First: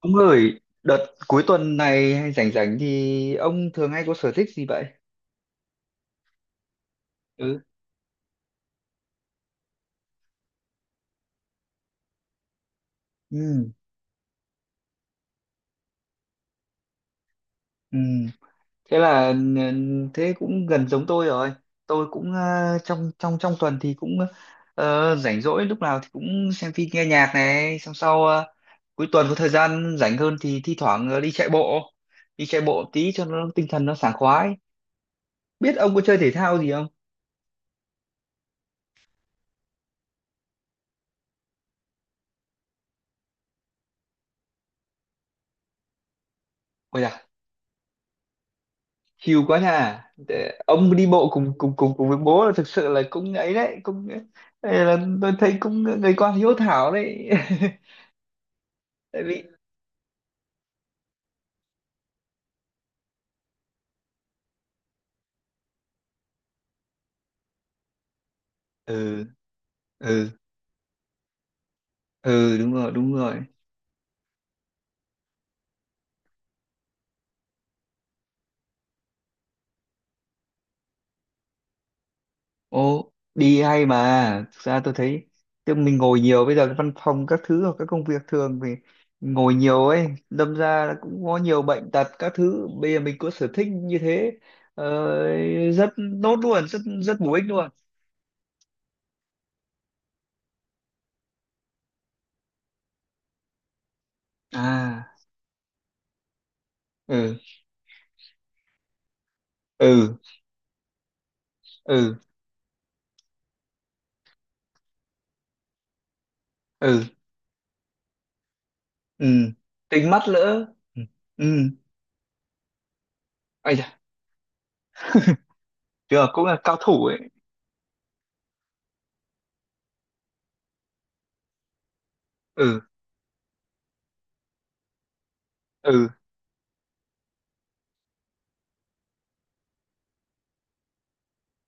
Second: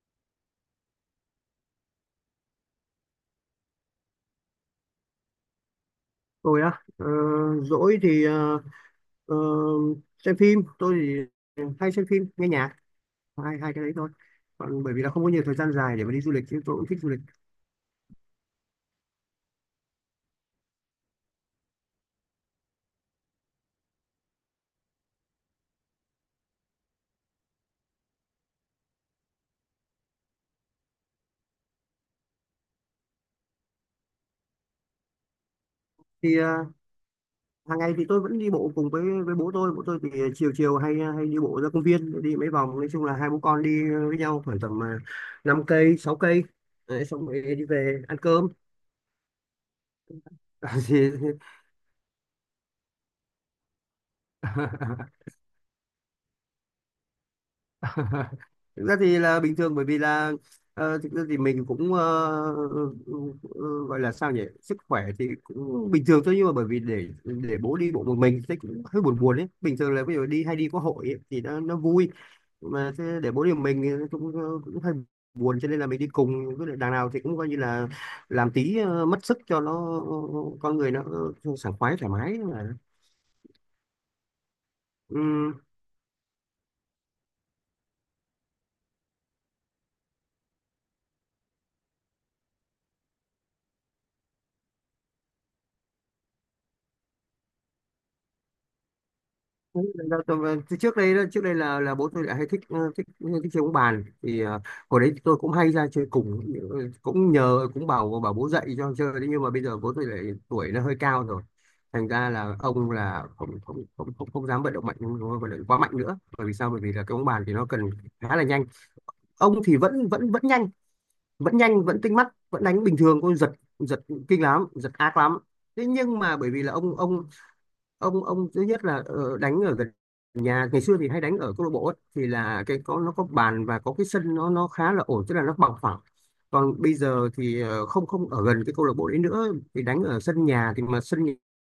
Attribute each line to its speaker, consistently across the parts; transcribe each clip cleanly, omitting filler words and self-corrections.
Speaker 1: Ông ơi, đợt cuối tuần này hay rảnh rảnh thì ông thường hay có sở thích gì vậy?
Speaker 2: Tôi á,
Speaker 1: Ừ.
Speaker 2: rỗi thì ờ, xem phim tôi thì hay xem phim nghe nhạc. hai
Speaker 1: Ừ.
Speaker 2: hai cái đấy thôi, còn bởi vì là không có nhiều thời gian dài để mà đi du lịch chứ tôi cũng thích du lịch.
Speaker 1: Ừ. Thế là thế cũng gần giống tôi rồi. Tôi cũng trong trong trong tuần thì cũng rảnh rỗi lúc nào thì cũng xem phim nghe nhạc này, xong sau cuối tuần có thời gian rảnh hơn thì thi thoảng đi chạy bộ tí cho nó tinh thần nó sảng khoái. Biết ông có chơi thể
Speaker 2: Thì
Speaker 1: thao gì không?
Speaker 2: hàng ngày thì tôi vẫn đi bộ cùng với bố tôi. Bố tôi thì chiều chiều hay hay đi bộ ra công viên đi mấy vòng, nói chung là hai bố con đi với nhau khoảng tầm 5 cây 6 cây.
Speaker 1: Ôi
Speaker 2: Đấy, xong rồi đi về ăn cơm.
Speaker 1: hiu quá nhà. Ông đi bộ cùng cùng cùng cùng với bố là thực sự là cũng ấy đấy, cũng đây là
Speaker 2: Thì
Speaker 1: tôi thấy cũng người con hiếu thảo đấy.
Speaker 2: thực ra thì
Speaker 1: Tại
Speaker 2: là
Speaker 1: vì
Speaker 2: bình thường, bởi vì là thực ra thì mình cũng ờ, gọi là sao nhỉ, sức khỏe thì cũng bình thường thôi, nhưng mà bởi vì để bố đi bộ một mình thì cũng hơi buồn
Speaker 1: ừ
Speaker 2: buồn ấy. Bình thường là ví dụ
Speaker 1: ừ
Speaker 2: đi hay đi có hội ấy, thì nó vui,
Speaker 1: ừ đúng rồi
Speaker 2: mà
Speaker 1: đúng
Speaker 2: thế để
Speaker 1: rồi,
Speaker 2: bố đi một mình thì nó cũng cũng hơi buồn, cho nên là mình đi cùng, với lại đằng nào thì cũng coi như là làm tí mất sức cho nó con người nó sảng khoái thoải mái
Speaker 1: ô đi hay, mà thực ra tôi thấy
Speaker 2: mà.
Speaker 1: chứ mình ngồi nhiều, bây giờ cái văn phòng các thứ hoặc các công việc thường thì ngồi nhiều ấy, đâm ra là cũng có nhiều bệnh tật các thứ. Bây giờ mình có sở thích như thế ờ, rất tốt luôn, rất rất bổ ích luôn.
Speaker 2: Đấy, từ trước đây đó, trước đây là bố tôi lại hay thích ờ, thích thích chơi bóng bàn, thì hồi
Speaker 1: À,
Speaker 2: đấy tôi cũng hay ra chơi cùng. Ừ, cũng
Speaker 1: ừ
Speaker 2: nhờ cũng bảo bảo bố dạy cho chơi đấy, nhưng mà bây giờ bố tôi
Speaker 1: ừ
Speaker 2: lại tuổi nó hơi cao rồi, thành
Speaker 1: ừ
Speaker 2: ra là ông là không không không không, không dám vận động mạnh, không vận động quá mạnh nữa. Bởi vì sao? Bởi vì là
Speaker 1: ừ
Speaker 2: cái bóng bàn thì nó cần khá là nhanh.
Speaker 1: ừ,
Speaker 2: Ông thì vẫn
Speaker 1: tính mắt
Speaker 2: vẫn vẫn
Speaker 1: lỡ,
Speaker 2: nhanh,
Speaker 1: ừ ừ,
Speaker 2: vẫn nhanh vẫn tinh mắt vẫn đánh bình thường. Ôi giật,
Speaker 1: ây da,
Speaker 2: giật kinh lắm, giật ác lắm. Thế nhưng
Speaker 1: chưa
Speaker 2: mà
Speaker 1: cũng
Speaker 2: bởi
Speaker 1: là
Speaker 2: vì là
Speaker 1: cao thủ ấy.
Speaker 2: ông thứ nhất là đánh ở gần nhà. Ngày xưa thì hay đánh ở câu lạc bộ ấy, thì là cái
Speaker 1: Ừ
Speaker 2: có nó có bàn và có cái sân, nó khá là ổn, tức là nó bằng phẳng.
Speaker 1: ừ
Speaker 2: Còn bây giờ thì không không ở gần cái câu lạc bộ đấy nữa, thì đánh ở sân nhà, thì mà sân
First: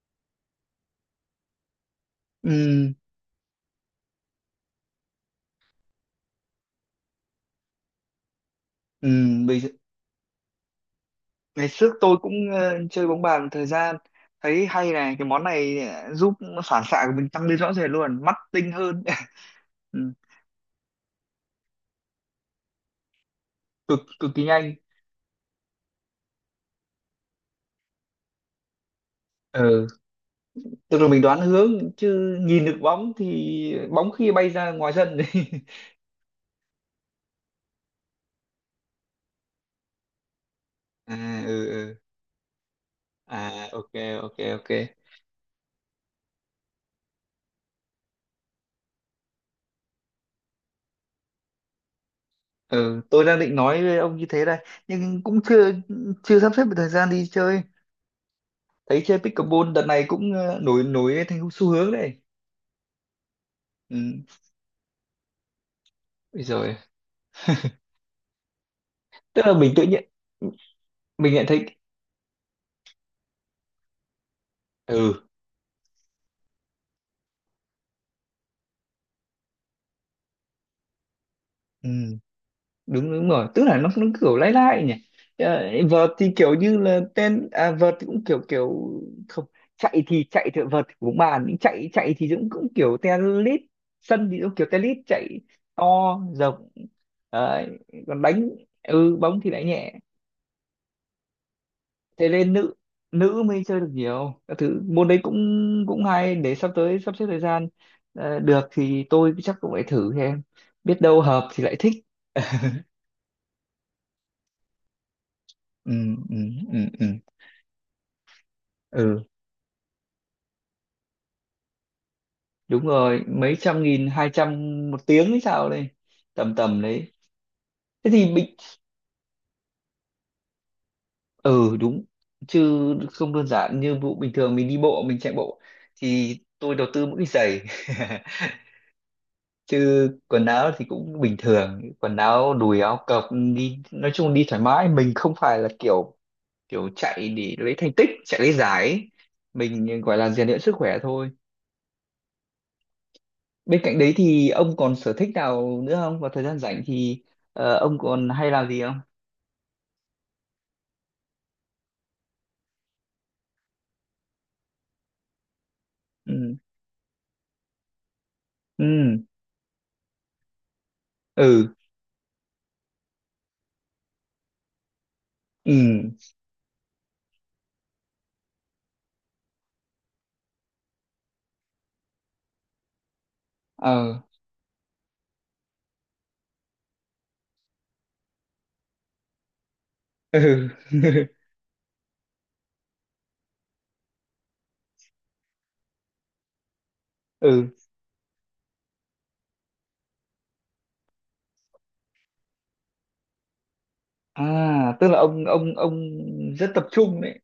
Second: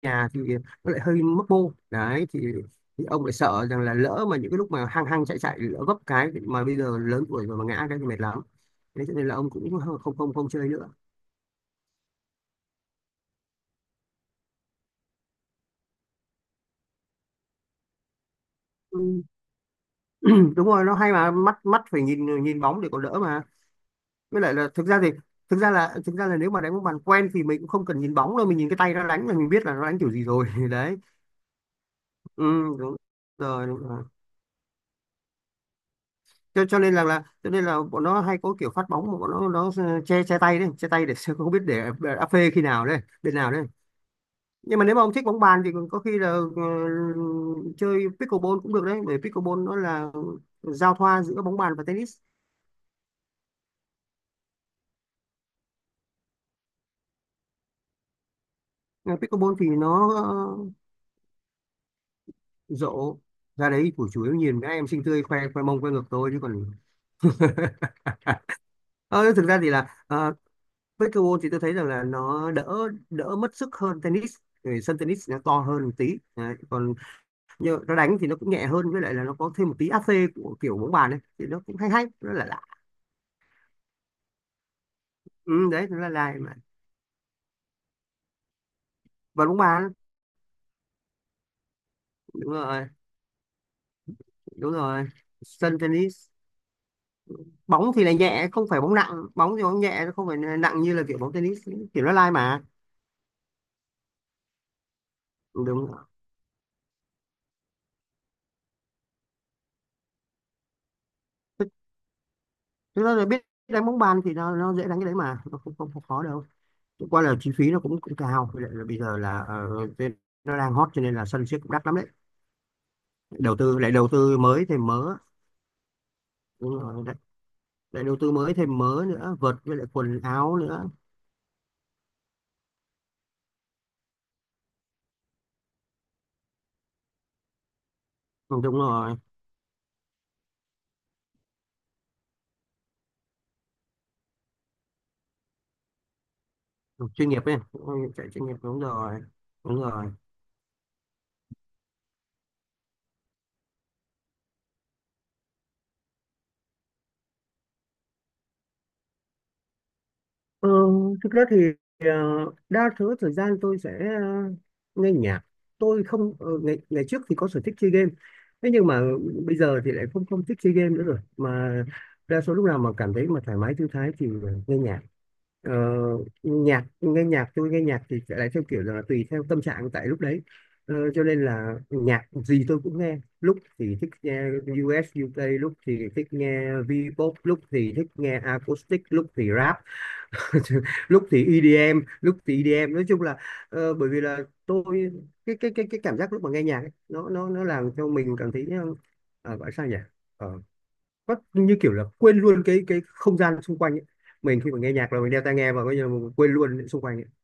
Speaker 2: nhà thì nó lại hơi mấp mô đấy
Speaker 1: ừ
Speaker 2: thì ông lại sợ rằng là lỡ mà những cái lúc mà hăng hăng chạy chạy lỡ vấp cái, mà bây giờ lớn tuổi rồi mà ngã cái thì mệt lắm. Thế
Speaker 1: ừ.
Speaker 2: cho nên là ông
Speaker 1: Bây giờ,
Speaker 2: cũng không chơi nữa.
Speaker 1: ngày trước tôi cũng chơi bóng bàn thời gian, thấy hay này, cái món này giúp phản xạ của mình tăng lên rõ rệt luôn, mắt tinh hơn.
Speaker 2: Ừ.
Speaker 1: Ừ,
Speaker 2: Đúng rồi, nó hay mà, mắt mắt phải nhìn nhìn bóng để còn đỡ mà,
Speaker 1: cực cực
Speaker 2: với
Speaker 1: kỳ
Speaker 2: lại là
Speaker 1: nhanh.
Speaker 2: thực ra thì thực ra là nếu mà đánh bóng bàn quen thì mình cũng không cần nhìn bóng đâu, mình nhìn cái tay nó đánh là mình biết là nó
Speaker 1: Ừ,
Speaker 2: đánh kiểu gì rồi. Đấy,
Speaker 1: tức là mình đoán hướng chứ
Speaker 2: ừ,
Speaker 1: nhìn được
Speaker 2: đúng
Speaker 1: bóng
Speaker 2: rồi
Speaker 1: thì
Speaker 2: đúng rồi.
Speaker 1: bóng khi bay ra ngoài sân.
Speaker 2: Cho, cho nên là, là cho nên là bọn nó hay có kiểu phát bóng mà bọn nó che che tay đấy, che tay
Speaker 1: À,
Speaker 2: để không biết
Speaker 1: ừ
Speaker 2: để
Speaker 1: ừ.
Speaker 2: áp phê khi nào đấy, bên nào đấy.
Speaker 1: À, ok ok ok.
Speaker 2: Nhưng mà nếu mà ông thích bóng bàn thì có khi là ờ, chơi pickleball cũng được đấy, bởi pickleball nó là giao thoa giữa bóng bàn và tennis.
Speaker 1: Ừ, tôi đang định nói với ông như thế đây nhưng cũng chưa chưa sắp xếp được thời gian đi chơi. Thấy
Speaker 2: Ờ,
Speaker 1: chơi
Speaker 2: pickleball thì
Speaker 1: pickleball đợt này
Speaker 2: nó
Speaker 1: cũng nổi nổi thành xu hướng đấy.
Speaker 2: rộ ra đấy,
Speaker 1: Ừ.
Speaker 2: của chủ yếu nhìn mấy em xinh tươi khoe khoe mông khoe ngực thôi chứ
Speaker 1: Bây
Speaker 2: còn
Speaker 1: giờ
Speaker 2: à, ờ, thực
Speaker 1: tức là
Speaker 2: ra thì
Speaker 1: mình tự
Speaker 2: là
Speaker 1: nhiên mình
Speaker 2: pickleball
Speaker 1: nhận
Speaker 2: thì tôi
Speaker 1: thấy.
Speaker 2: thấy rằng là nó đỡ đỡ mất sức hơn tennis. Vì sân
Speaker 1: Ừ,
Speaker 2: tennis nó to hơn một tí. Đấy, còn như nó đánh thì nó cũng nhẹ hơn, với lại là nó có thêm một tí AC của kiểu bóng bàn ấy thì nó cũng
Speaker 1: ừ
Speaker 2: hay hay, nó là lạ.
Speaker 1: đúng đúng rồi, tức là nó kiểu lai lai nhỉ.
Speaker 2: Ừ, đấy nó là
Speaker 1: Vợt thì
Speaker 2: lạ mà,
Speaker 1: kiểu như là tên, à, vợt thì cũng kiểu kiểu,
Speaker 2: và
Speaker 1: không
Speaker 2: bóng bàn
Speaker 1: chạy thì vợt thì cũng bàn, nhưng chạy chạy thì cũng
Speaker 2: đúng
Speaker 1: cũng
Speaker 2: rồi
Speaker 1: kiểu tennis, sân thì cũng kiểu
Speaker 2: đúng
Speaker 1: tennis
Speaker 2: rồi
Speaker 1: chạy,
Speaker 2: sân
Speaker 1: to
Speaker 2: tennis,
Speaker 1: rộng. Đấy.
Speaker 2: bóng thì là
Speaker 1: Còn
Speaker 2: nhẹ
Speaker 1: đánh,
Speaker 2: không phải bóng nặng,
Speaker 1: bóng thì
Speaker 2: bóng thì
Speaker 1: đánh
Speaker 2: bóng
Speaker 1: nhẹ,
Speaker 2: nhẹ, nó không phải nặng như là kiểu bóng tennis, kiểu nó
Speaker 1: thế
Speaker 2: lai
Speaker 1: nên
Speaker 2: mà.
Speaker 1: nữ nữ mới chơi được, nhiều các thứ môn đấy cũng
Speaker 2: Ừ, đúng rồi.
Speaker 1: cũng hay, để sắp tới sắp xếp thời gian được thì tôi chắc cũng phải thử xem, biết đâu hợp thì
Speaker 2: Thực
Speaker 1: lại thích.
Speaker 2: thực ra là biết đánh bóng bàn thì nó dễ đánh cái đấy mà nó không không,
Speaker 1: Ừ,
Speaker 2: không khó
Speaker 1: ừ,
Speaker 2: đâu.
Speaker 1: ừ, ừ.
Speaker 2: Chẳng qua là chi phí nó cũng cũng cao. Với lại là bây giờ
Speaker 1: Ừ.
Speaker 2: là cái- nó đang hot cho nên là sân siếc cũng đắt lắm đấy,
Speaker 1: Đúng rồi, mấy
Speaker 2: đầu tư
Speaker 1: trăm
Speaker 2: lại
Speaker 1: nghìn,
Speaker 2: đầu
Speaker 1: hai
Speaker 2: tư
Speaker 1: trăm
Speaker 2: mới thêm
Speaker 1: một
Speaker 2: mớ.
Speaker 1: tiếng hay sao đây, tầm
Speaker 2: Đúng
Speaker 1: tầm
Speaker 2: rồi
Speaker 1: đấy.
Speaker 2: đấy, lại
Speaker 1: Thế
Speaker 2: đầu
Speaker 1: thì
Speaker 2: tư mới
Speaker 1: mình,
Speaker 2: thêm mớ nữa, vợt với lại quần áo nữa.
Speaker 1: ừ đúng, chứ không đơn giản như vụ bình thường mình đi bộ mình chạy bộ thì tôi đầu tư mỗi cái giày.
Speaker 2: Ừ, đúng rồi.
Speaker 1: Chứ quần áo thì cũng bình thường, quần áo đùi áo cộc, đi nói chung đi thoải mái, mình không phải là kiểu kiểu
Speaker 2: Ừ, chuyên
Speaker 1: chạy
Speaker 2: nghiệp
Speaker 1: để
Speaker 2: ấy,
Speaker 1: lấy thành
Speaker 2: ừ,
Speaker 1: tích,
Speaker 2: chạy
Speaker 1: chạy
Speaker 2: chuyên
Speaker 1: lấy
Speaker 2: nghiệp đúng
Speaker 1: giải ấy.
Speaker 2: rồi đúng
Speaker 1: Mình
Speaker 2: rồi.
Speaker 1: gọi là rèn luyện sức khỏe thôi. Bên cạnh đấy thì ông còn sở thích nào nữa không, vào thời gian rảnh thì ông còn hay làm gì không?
Speaker 2: Ờ, thực ra thì ờ, đa số thời gian tôi sẽ ờ, nghe nhạc. Tôi không
Speaker 1: Ừ.
Speaker 2: ngày ngày trước thì có sở thích chơi game. Thế
Speaker 1: Ừ
Speaker 2: nhưng mà bây giờ thì lại không không thích chơi game nữa rồi.
Speaker 1: ừ
Speaker 2: Mà đa số lúc nào mà cảm thấy mà thoải mái thư thái thì nghe nhạc.
Speaker 1: ừ
Speaker 2: Ờ, nhạc nghe nhạc tôi nghe nhạc thì sẽ lại theo kiểu là tùy theo tâm trạng tại lúc đấy. Ờ, cho nên là nhạc gì tôi cũng nghe. Lúc thì thích
Speaker 1: ờ
Speaker 2: nghe US UK, lúc thì thích nghe V-pop, lúc thì thích nghe acoustic, lúc thì rap,
Speaker 1: ừ.
Speaker 2: lúc thì EDM, nói chung là bởi vì là tôi, cái cảm giác lúc mà nghe nhạc ấy, nó
Speaker 1: Ừ.
Speaker 2: làm cho mình cảm thấy gọi sao nhỉ, ờ, có như kiểu là quên luôn cái không gian xung quanh ấy. Mình khi mà nghe
Speaker 1: À, tức
Speaker 2: nhạc
Speaker 1: là
Speaker 2: là mình đeo
Speaker 1: ông
Speaker 2: tai nghe
Speaker 1: ông
Speaker 2: và coi
Speaker 1: ông
Speaker 2: như là mình quên
Speaker 1: rất tập
Speaker 2: luôn xung quanh
Speaker 1: trung
Speaker 2: ấy.
Speaker 1: đấy,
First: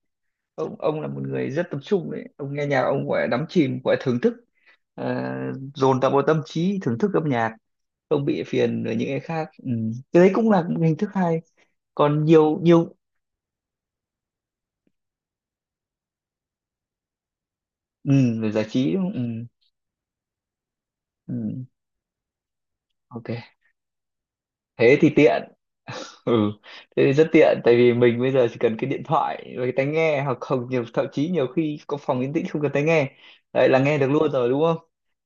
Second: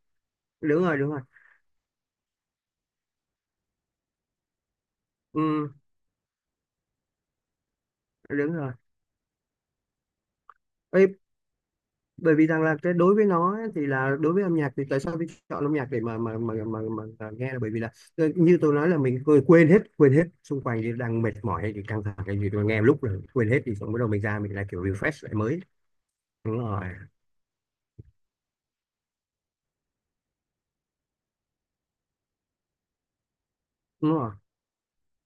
Speaker 1: ông
Speaker 2: Đúng rồi
Speaker 1: ông là
Speaker 2: đúng
Speaker 1: một
Speaker 2: rồi,
Speaker 1: người rất tập trung đấy, ông nghe nhạc, ông gọi là đắm chìm, gọi là thưởng thức. uh,
Speaker 2: ừ,
Speaker 1: Dồn tập vào tâm trí thưởng thức âm nhạc, không bị
Speaker 2: đúng rồi.
Speaker 1: phiền với những cái khác. Ừ. Cái đấy cũng là một hình
Speaker 2: Ê,
Speaker 1: thức hay, còn
Speaker 2: bởi vì
Speaker 1: nhiều
Speaker 2: rằng là cái
Speaker 1: nhiều.
Speaker 2: đối với nó ấy, thì là đối với âm nhạc thì tại sao mình chọn âm nhạc để mà nghe, là bởi vì là
Speaker 1: Ừ, để
Speaker 2: như
Speaker 1: giải
Speaker 2: tôi nói
Speaker 1: trí
Speaker 2: là
Speaker 1: đúng không?
Speaker 2: mình
Speaker 1: Ừ.
Speaker 2: quên quên hết xung quanh, thì đang mệt mỏi
Speaker 1: Ừ.
Speaker 2: hay thì căng thẳng cái gì tôi nghe một lúc là
Speaker 1: Ok,
Speaker 2: quên hết, thì xong bắt đầu mình ra mình lại kiểu
Speaker 1: thế thì
Speaker 2: refresh lại
Speaker 1: tiện,
Speaker 2: mới.
Speaker 1: ừ,
Speaker 2: Đúng rồi
Speaker 1: thế thì rất tiện tại vì mình bây giờ chỉ cần cái điện thoại và cái tai nghe, hoặc không nhiều, thậm chí nhiều khi có phòng yên tĩnh không cần tai nghe, đấy là nghe được
Speaker 2: đúng rồi
Speaker 1: luôn rồi đúng không?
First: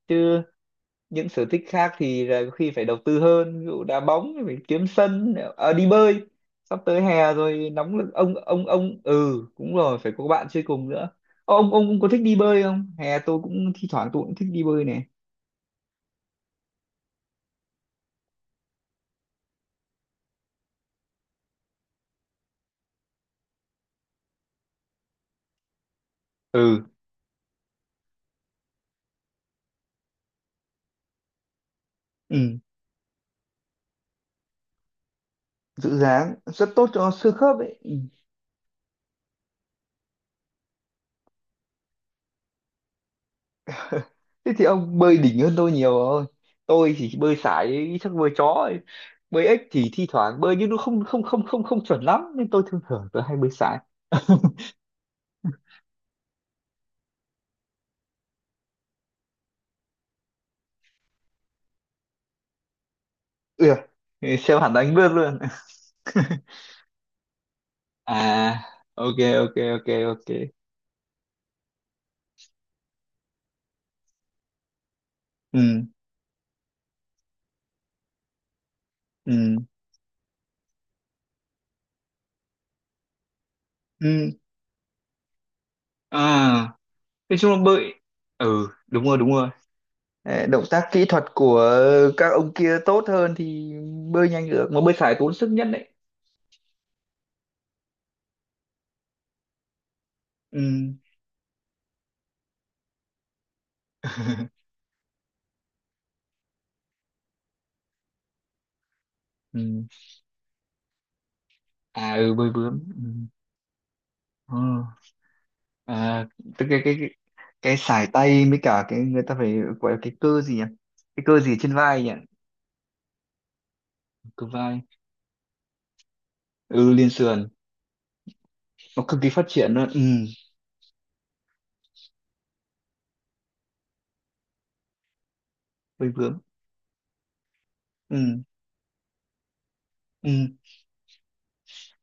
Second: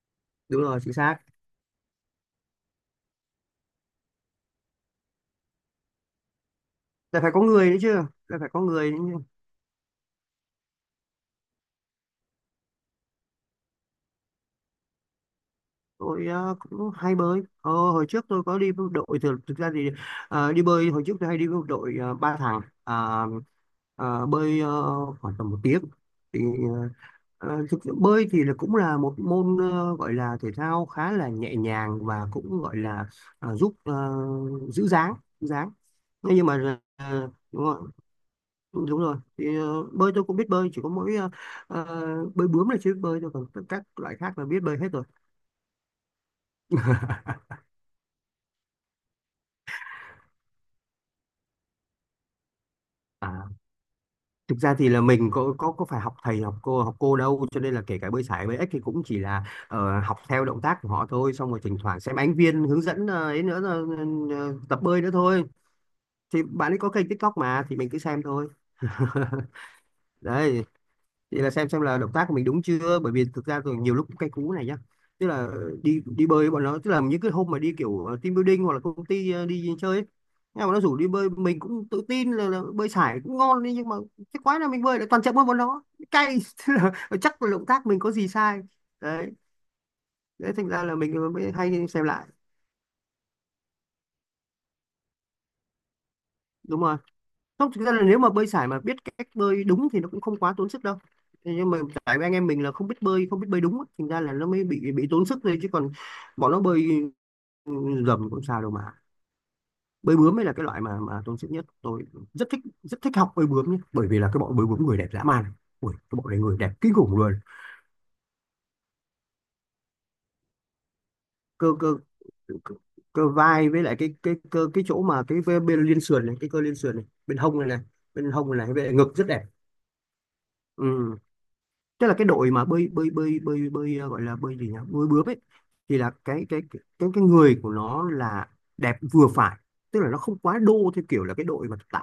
Speaker 1: Chứ
Speaker 2: đúng rồi chính xác.
Speaker 1: những sở thích khác thì là có khi phải đầu tư hơn, ví dụ đá bóng thì phải kiếm sân, à, đi bơi sắp tới
Speaker 2: Là phải
Speaker 1: hè
Speaker 2: có người
Speaker 1: rồi
Speaker 2: nữa chứ,
Speaker 1: nóng lực, ông
Speaker 2: là phải có
Speaker 1: ông
Speaker 2: người.
Speaker 1: ông ừ, cũng rồi phải có bạn chơi cùng nữa. Ô, ông cũng có thích đi bơi không? Hè tôi cũng thi thoảng tôi cũng thích đi bơi này.
Speaker 2: Tôi cũng hay bơi, hồi trước tôi có đi với đội thực ra thì đi bơi hồi trước tôi hay đi với đội ba thằng. À, bơi khoảng tầm một tiếng, thì
Speaker 1: Ừ
Speaker 2: ờ, thực sự bơi thì là cũng là một môn gọi là thể thao khá là nhẹ nhàng và
Speaker 1: ừ,
Speaker 2: cũng gọi là giúp giữ dáng, giữ dáng.
Speaker 1: giữ
Speaker 2: Thế
Speaker 1: dáng
Speaker 2: nhưng
Speaker 1: rất
Speaker 2: mà
Speaker 1: tốt cho xương khớp
Speaker 2: đúng
Speaker 1: ấy.
Speaker 2: rồi đúng rồi, thì bơi tôi cũng biết bơi, chỉ có mỗi ờ, bơi bướm là chưa biết bơi thôi, còn các loại khác là
Speaker 1: Thế
Speaker 2: biết
Speaker 1: thì
Speaker 2: bơi hết
Speaker 1: ông
Speaker 2: rồi.
Speaker 1: bơi đỉnh hơn tôi nhiều rồi, tôi chỉ bơi sải chắc bơi chó ấy. Bơi ếch thì thi thoảng bơi nhưng nó không không không không không chuẩn lắm nên tôi thường thường tôi hay
Speaker 2: À,
Speaker 1: bơi sải.
Speaker 2: thực ra thì là mình có phải học thầy, học cô, đâu, cho nên là kể cả bơi sải bơi ếch thì cũng chỉ là học theo động tác của họ thôi, xong rồi thỉnh thoảng xem ánh viên hướng dẫn ấy nữa,
Speaker 1: Ừ, xem hẳn
Speaker 2: tập
Speaker 1: đánh
Speaker 2: bơi
Speaker 1: bơi
Speaker 2: nữa
Speaker 1: luôn.
Speaker 2: thôi, thì bạn ấy có kênh TikTok mà thì mình cứ xem thôi.
Speaker 1: À, ok ok ok ok.
Speaker 2: Đấy, thì là xem là động tác của mình đúng chưa, bởi vì thực ra rồi nhiều lúc cũng cay cú này nhá. Tức là
Speaker 1: Ừ
Speaker 2: đi đi bơi với bọn nó, tức là những cái hôm mà đi kiểu team building hoặc là công ty
Speaker 1: ừ
Speaker 2: đi chơi ấy, nhưng mà bọn nó rủ đi bơi mình cũng tự tin là, bơi sải cũng ngon đi, nhưng mà
Speaker 1: ừ.
Speaker 2: cái quái là mình bơi lại toàn chậm hơn bọn nó,
Speaker 1: À,
Speaker 2: cay. Tức là
Speaker 1: nói
Speaker 2: chắc là
Speaker 1: chung là
Speaker 2: động tác
Speaker 1: bơi.
Speaker 2: mình có gì sai.
Speaker 1: Ừ đúng rồi đúng
Speaker 2: Đấy,
Speaker 1: rồi. Ờ,
Speaker 2: đấy
Speaker 1: động
Speaker 2: thành ra
Speaker 1: tác
Speaker 2: là
Speaker 1: kỹ thuật
Speaker 2: mình mới
Speaker 1: của
Speaker 2: hay xem lại.
Speaker 1: các ông kia tốt hơn thì bơi nhanh được, mà bơi sải tốn sức nhất đấy.
Speaker 2: Đúng rồi. Không, thực ra là nếu mà bơi sải mà biết cách bơi đúng thì nó cũng không quá
Speaker 1: Ừ.
Speaker 2: tốn sức đâu. Thế nhưng mà tại vì anh em mình là không biết bơi, không biết bơi đúng á, thành ra là nó mới bị tốn sức thôi, chứ còn bọn nó bơi dầm cũng sao đâu mà.
Speaker 1: Ừ.
Speaker 2: Bơi bướm mới là cái loại mà tốn sức nhất. Tôi
Speaker 1: À, ừ
Speaker 2: rất
Speaker 1: bơi
Speaker 2: thích,
Speaker 1: bướm.
Speaker 2: rất
Speaker 1: Ừ.
Speaker 2: thích học bơi bướm nhé, bởi vì là cái
Speaker 1: Ờ.
Speaker 2: bọn bơi bướm người đẹp dã man. Ui, cái
Speaker 1: À,
Speaker 2: bọn này người
Speaker 1: tức
Speaker 2: đẹp
Speaker 1: cái
Speaker 2: kinh
Speaker 1: cái cái,
Speaker 2: khủng luôn.
Speaker 1: cái sải tay với cả cái người ta phải gọi là cái cơ gì nhỉ, cái cơ gì
Speaker 2: Cơ
Speaker 1: trên
Speaker 2: cơ
Speaker 1: vai nhỉ.
Speaker 2: cơ, cơ vai, với lại cái
Speaker 1: Cơ
Speaker 2: cơ
Speaker 1: vai,
Speaker 2: cái chỗ mà cái bên liên sườn này, cái cơ liên
Speaker 1: ừ
Speaker 2: sườn này,
Speaker 1: liên
Speaker 2: bên
Speaker 1: sườn,
Speaker 2: hông này này, bên hông này này, với lại
Speaker 1: nó
Speaker 2: ngực
Speaker 1: cực
Speaker 2: rất
Speaker 1: kỳ
Speaker 2: đẹp.
Speaker 1: phát triển luôn. Ừ
Speaker 2: Ừ. Tức là cái đội mà bơi bơi bơi bơi bơi gọi là bơi gì nhỉ, bơi bướm ấy, thì
Speaker 1: bơi
Speaker 2: là
Speaker 1: bướm.
Speaker 2: cái người của nó
Speaker 1: Ừ
Speaker 2: là đẹp vừa phải, tức là nó
Speaker 1: ừ
Speaker 2: không quá đô theo kiểu là cái đội mà tạ,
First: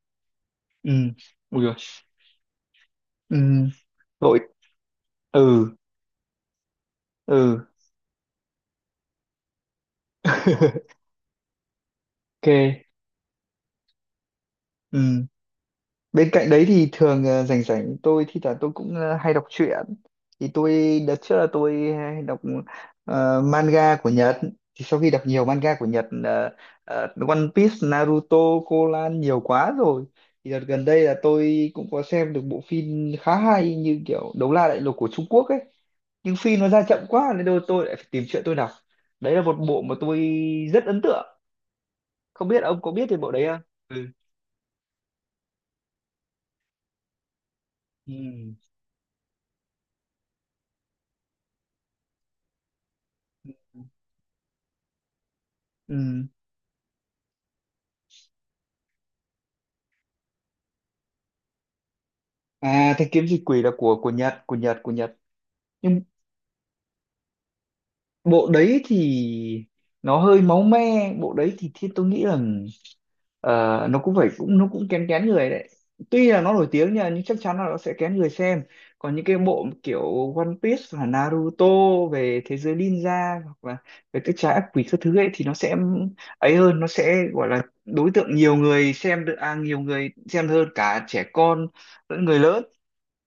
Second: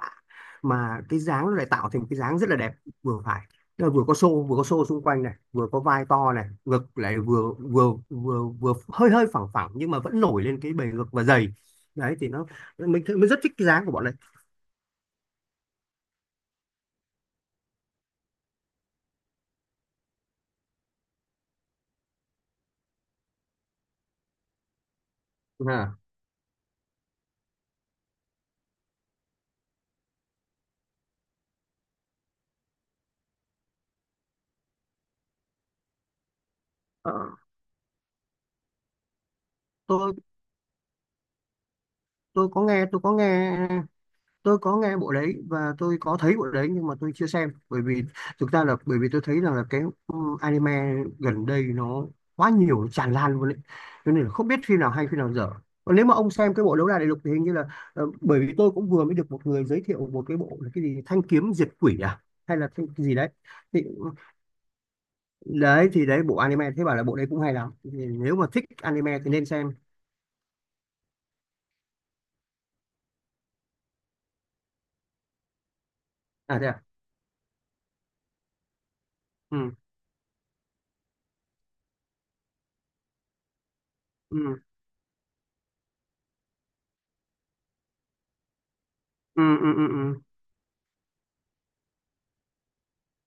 Speaker 1: ừ
Speaker 2: mà cái dáng nó
Speaker 1: ui
Speaker 2: lại
Speaker 1: rồi.
Speaker 2: tạo thành một cái dáng rất là đẹp vừa
Speaker 1: Ừ
Speaker 2: phải. Tức là vừa có
Speaker 1: đội.
Speaker 2: xô, vừa có xô xung quanh này, vừa
Speaker 1: Ừ
Speaker 2: có vai to này, ngực lại vừa
Speaker 1: ừ.
Speaker 2: vừa vừa vừa hơi hơi phẳng phẳng, nhưng mà vẫn nổi lên cái bề ngực và dày. Đấy thì nó
Speaker 1: Ok.
Speaker 2: mình rất thích cái dáng của bọn này.
Speaker 1: Ừ. Bên cạnh đấy thì thường rảnh rảnh tôi thi thoảng tôi cũng hay đọc truyện. Thì tôi đợt trước là tôi hay đọc manga của Nhật. Thì sau khi đọc nhiều manga của
Speaker 2: À,
Speaker 1: Nhật One Piece, Naruto, Conan nhiều quá rồi. Thì đợt gần đây là tôi cũng có xem được bộ phim khá hay, như kiểu Đấu La Đại Lục của Trung Quốc ấy. Nhưng phim nó ra chậm
Speaker 2: ờ,
Speaker 1: quá nên đôi tôi lại phải tìm truyện tôi đọc. Đấy là một bộ mà
Speaker 2: tôi
Speaker 1: tôi rất ấn tượng. Không
Speaker 2: tôi
Speaker 1: biết ông có biết
Speaker 2: có
Speaker 1: về bộ đấy
Speaker 2: nghe,
Speaker 1: không? Ừ.
Speaker 2: tôi có nghe bộ đấy và tôi có thấy bộ đấy, nhưng mà tôi chưa xem. Bởi vì thực
Speaker 1: Ừ.
Speaker 2: ra là bởi vì tôi thấy rằng là cái, ừ, anime gần đây nó quá nhiều, nó tràn lan luôn đấy, cho nên là không biết phim nào hay phim nào dở. Còn nếu mà
Speaker 1: Ừ.
Speaker 2: ông xem cái bộ đấu đá đại lục thì hình như là bởi vì tôi cũng vừa mới được một người giới thiệu một cái bộ là cái gì thanh kiếm diệt quỷ à, hay là cái
Speaker 1: À, Thanh
Speaker 2: gì
Speaker 1: kiếm
Speaker 2: đấy
Speaker 1: diệt quỷ là
Speaker 2: thì
Speaker 1: của Nhật, của Nhật, của Nhật. Nhưng
Speaker 2: đấy bộ anime, thế bảo là bộ đấy cũng hay lắm, thì nếu mà
Speaker 1: bộ
Speaker 2: thích
Speaker 1: đấy
Speaker 2: anime
Speaker 1: thì
Speaker 2: thì nên xem.
Speaker 1: nó hơi máu me, bộ đấy thì, tôi nghĩ là ờ, nó cũng phải, cũng nó cũng kén kén người đấy. Tuy là nó
Speaker 2: À thế
Speaker 1: nổi
Speaker 2: à,
Speaker 1: tiếng nha, nhưng chắc chắn là nó sẽ kén người xem. Còn những cái bộ
Speaker 2: ừ
Speaker 1: kiểu One Piece hoặc Naruto về thế giới ninja, hoặc là về các trái
Speaker 2: ừ
Speaker 1: ác quỷ các thứ ấy, thì nó sẽ ấy hơn, nó sẽ gọi là đối tượng nhiều người xem được,
Speaker 2: ừ
Speaker 1: à
Speaker 2: ừ
Speaker 1: nhiều
Speaker 2: ừ,
Speaker 1: người
Speaker 2: ừ.
Speaker 1: xem hơn, cả trẻ con lẫn người lớn.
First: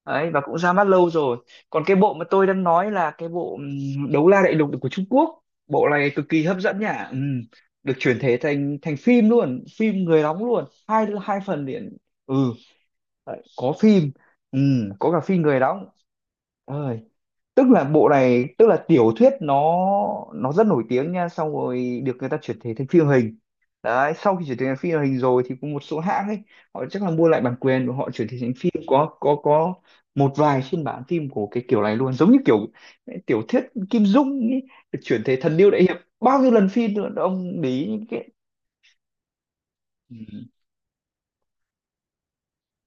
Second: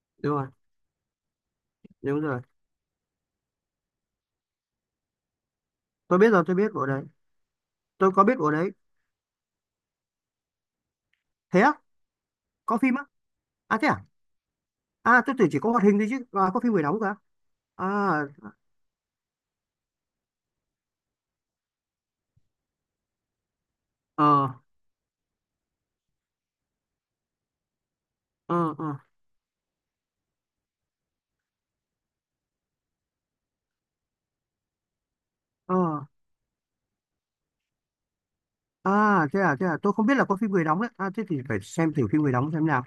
Speaker 1: Đấy,
Speaker 2: Đúng
Speaker 1: và
Speaker 2: rồi
Speaker 1: cũng ra mắt lâu rồi. Còn cái bộ
Speaker 2: đúng
Speaker 1: mà
Speaker 2: rồi,
Speaker 1: tôi đang nói là cái bộ Đấu La Đại Lục của Trung Quốc, bộ này
Speaker 2: tôi
Speaker 1: cực
Speaker 2: biết
Speaker 1: kỳ
Speaker 2: rồi, tôi
Speaker 1: hấp
Speaker 2: biết
Speaker 1: dẫn
Speaker 2: bộ đấy,
Speaker 1: nhá. Được
Speaker 2: tôi
Speaker 1: chuyển
Speaker 2: có biết
Speaker 1: thể
Speaker 2: bộ đấy.
Speaker 1: thành thành phim luôn, phim người đóng luôn, hai hai
Speaker 2: Thế
Speaker 1: phần
Speaker 2: á?
Speaker 1: liền. Ừ
Speaker 2: Có phim á?
Speaker 1: đấy, có
Speaker 2: À thế à?
Speaker 1: phim. Có cả
Speaker 2: À tôi
Speaker 1: phim
Speaker 2: tưởng chỉ
Speaker 1: người
Speaker 2: có hoạt
Speaker 1: đóng
Speaker 2: hình thôi chứ. À, có phim người
Speaker 1: ơi,
Speaker 2: đóng cả
Speaker 1: tức là bộ
Speaker 2: à?
Speaker 1: này, tức là tiểu thuyết nó rất nổi tiếng nha, xong rồi được người ta chuyển thể thành phim hình, đấy sau khi
Speaker 2: Ờ
Speaker 1: chuyển thể thành phim hình rồi thì có một số hãng ấy, họ chắc là mua lại bản quyền và họ chuyển thể thành phim,
Speaker 2: ờ ờ
Speaker 1: có một vài phiên bản phim của cái kiểu này luôn, giống như kiểu tiểu thuyết Kim Dung ấy, được chuyển thể thần điêu
Speaker 2: ờ.
Speaker 1: đại hiệp bao nhiêu lần phim nữa, ông để ý những
Speaker 2: À thế à, thế à, tôi không biết là có
Speaker 1: cái.
Speaker 2: phim người đóng đấy, à thế thì phải xem thử phim người đóng xem nào.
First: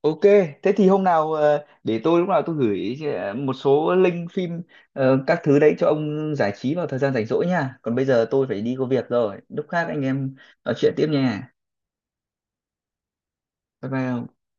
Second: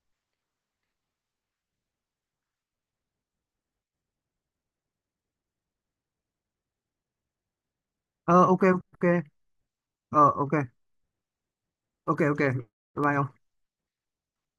Speaker 1: Ok, thế thì hôm nào để tôi lúc nào tôi gửi một số link phim các thứ đấy cho ông giải trí vào thời gian rảnh rỗi nha. Còn bây giờ
Speaker 2: Ờ,
Speaker 1: tôi phải
Speaker 2: ok,
Speaker 1: đi có
Speaker 2: ok,
Speaker 1: việc rồi. Lúc khác anh
Speaker 2: ờ,
Speaker 1: em
Speaker 2: ok,
Speaker 1: nói chuyện tiếp nha.
Speaker 2: ok, ok, bye. Bye ông.
Speaker 1: Bye bye ông.